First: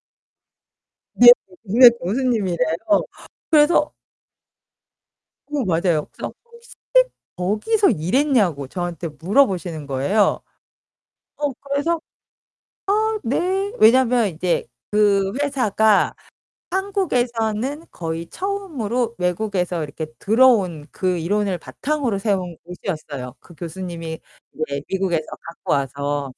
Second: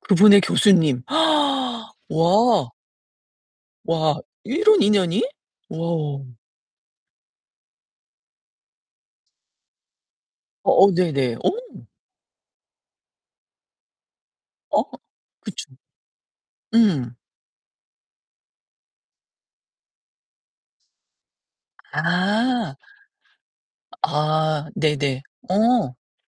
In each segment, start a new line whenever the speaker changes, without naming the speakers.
그분의 교수님.
네. 니네
와.
교수님이래요. 그래서
와, 이런 인연이?
오, 맞아요.
와.
그래서 [unintelligible] 거기서 일했냐고 저한테 물어보시는 거예요.
어어, 네네.
어
어.
그래서 "어, 네." 왜냐면 이제
어?
그
그쵸.
회사가
음.
한국에서는 거의 처음으로 외국에서 이렇게 들어온 그 이론을 바탕으로 세운
아.
곳이었어요. 그 교수님이
아,
이제
네네.
미국에서 갖고
어.
와서.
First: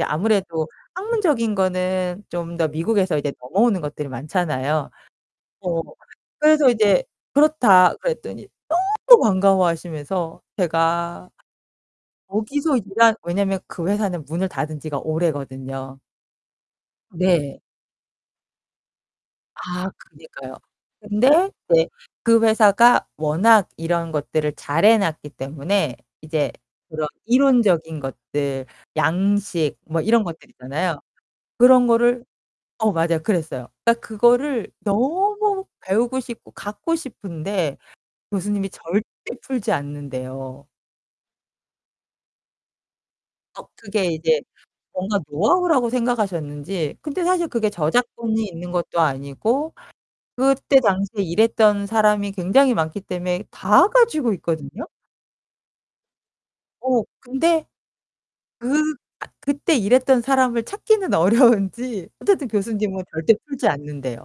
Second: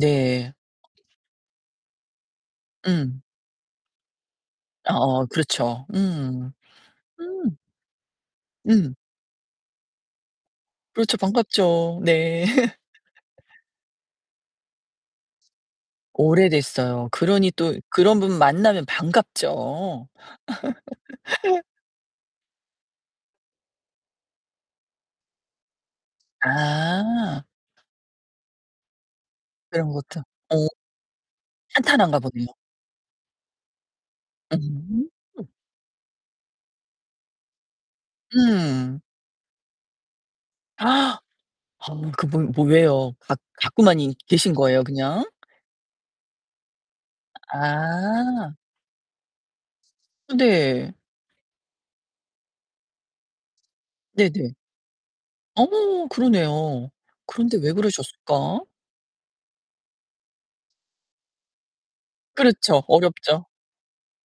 예 아무래도 학문적인 거는 좀 더 미국에서
응.
이제 넘어오는 것들이 많잖아요.
어어
어.
그렇죠. 음.
그래서 이제
음.
"그렇다." 그랬더니
음.
너무 또 반가워하시면서
그렇죠.
제가
반갑죠. 네.
거기서 일한 왜냐면 그 회사는 문을 닫은 지가 오래거든요.
오래됐어요. 그러니
네.
또 그런 분 만나면
아
반갑죠.
그니까요. 근데 이제 그 회사가 워낙 이런 것들을 잘해 놨기 때문에 이제 그런
아.
이론적인 것들, 양식
이런
뭐
것도.
이런 것들
어.
있잖아요. 그런
탄탄한가
거를
보네요.
어 맞아요. 그랬어요. 딱 그거를
오.
너무 배우고 싶고 갖고 싶은데 교수님이
음.
절대 풀지 않는대요.
허 그분 뭐에요? 갖
어 그게
갖고만이
이제
계신 거예요,
뭔가
그냥?
노하우라고 생각하셨는지. 근데 사실 그게 저작권이
아.
있는 것도 아니고
어
그때
네.
당시에 일했던 사람이 굉장히 많기 때문에 다 가지고
네네.
있거든요.
어 그러네요.
어,
그런데
근데
왜 그러셨을까?
그 그때 일했던 사람을 찾기는 어려운지 어쨌든
그렇죠.
교수님은 절대
어렵죠.
풀지 않는대요.